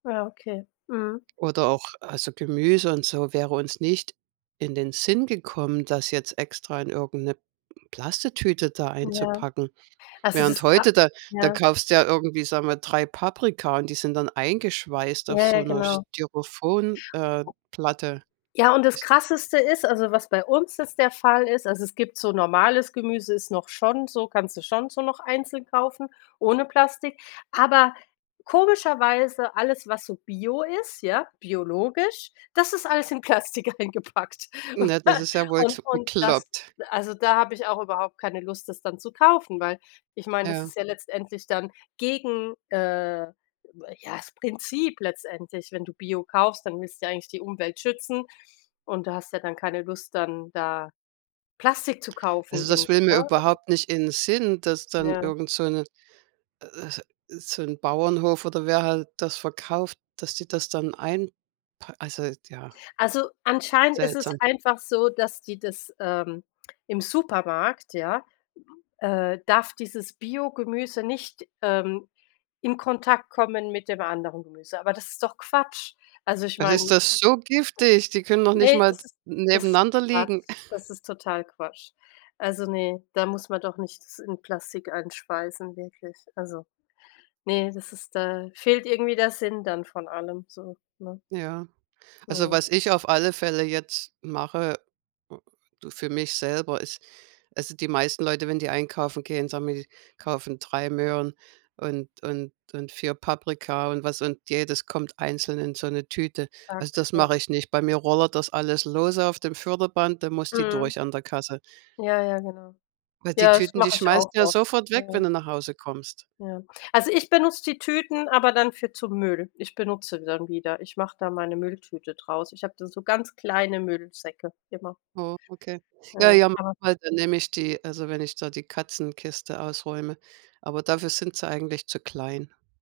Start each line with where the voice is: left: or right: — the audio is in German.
left: Ja, okay, mhm.
right: Oder auch also Gemüse und so, wäre uns nicht in den Sinn gekommen, das jetzt extra in irgend 'ne Plastiktüte da
left: Ja.
right: einzupacken.
left: Also das
right: Während
left: ist kra
right: heute, da da
left: ja.
right: kaufst du ja irgendwie, sagen wir, 3 Paprika und die sind dann eingeschweißt auf
left: Ja, ja,
right: so 'ner
left: genau.
right: Styrofoam, äh, Platte.
left: Ja, und das
right: [unintelligible]
left: Krasseste ist also was bei uns jetzt der Fall ist also es gibt so normales Gemüse ist noch schon so kannst du schon so noch einzeln kaufen ohne Plastik, aber komischerweise alles, was so bio ist ja, biologisch, das ist alles in Plastik eingepackt.
right: Na das ist ja wohl
left: Und
right: kl
left: und das
right: bekloppt.
left: also da habe ich auch überhaupt keine Lust, das dann zu kaufen, weil ich meine das
right: Ja.
left: ist ja letztendlich dann gegen, äh ja, das Prinzip letztendlich. Wenn du Bio kaufst, dann willst du ja eigentlich die Umwelt schützen und du hast ja dann keine Lust, dann da Plastik zu kaufen
right: Also, das
left: irgend
right: will mir
left: ne? Also
right: überhaupt nicht in Sinn, dass dann
left: Ja.
right: irgend so 'ne äh, so 'n Bauernhof oder wer halt das verkauft, dass die das dann einpa also ja.
left: Also, anscheinend ist es
right: Seltsam.
left: einfach so, dass die das, ähm, im Supermarkt, ja, äh darf dieses Biogemüse nicht, ähm, in Kontakt kommen mit dem anderen Gemüse, aber das ist doch Quatsch. Also ich
right: Das
left: meine.
right: ist das so giftig? Die können noch
left: Das ist
right: nicht
left: ne,
right: mal
left: das ist das ist
right: nebeneinander liegen.
left: Quatsch. Das ist total Quatsch. Also ne, da muss man doch nicht das in Plastik einschweißen, wirklich. Also ne, das ist da fehlt irgendwie der Sinn dann von allem so, ne?
right: Ja, also
left: Mhm.
right: was ich auf alle Fälle jetzt mache, so für mich selber, ist also die meisten Leute, wenn die einkaufen gehen, sagen wir die kaufen 3 Möhren und und und 4 Paprika und was und jedes kommt einzeln in so 'ne Tüte. Also das
left: [unintelligible]
right: mache ich nicht. Bei mir rollert das alles lose auf dem Förderband, da muss die
left: Mhm.
right: durch an der Kasse.
left: Ja ja, genau.
right: Weil die
left: Ja, das
right: Tüten, die
left: mache ich
right: schmeißt
left: auch
right: du ja
left: oft.
right: sofort weg, wenn
left: Mhm.
right: du nach Hause kommst.
left: Ja. Also ich benutze die Tüten aber dann für zu Müll. Ich benutze sie dann wieder. Ich mache da meine Mülltüte draus. Ich habe da so ganz kleine Müllsäcke immer.
right: Mhm, okay. Ja,
left: Ja,
right: ja
left: aber
right: [unintelligible] dann nehme ich die also wenn ich da die Katzenkiste ausräume, aber dafür sind sie eigentlich zu klein.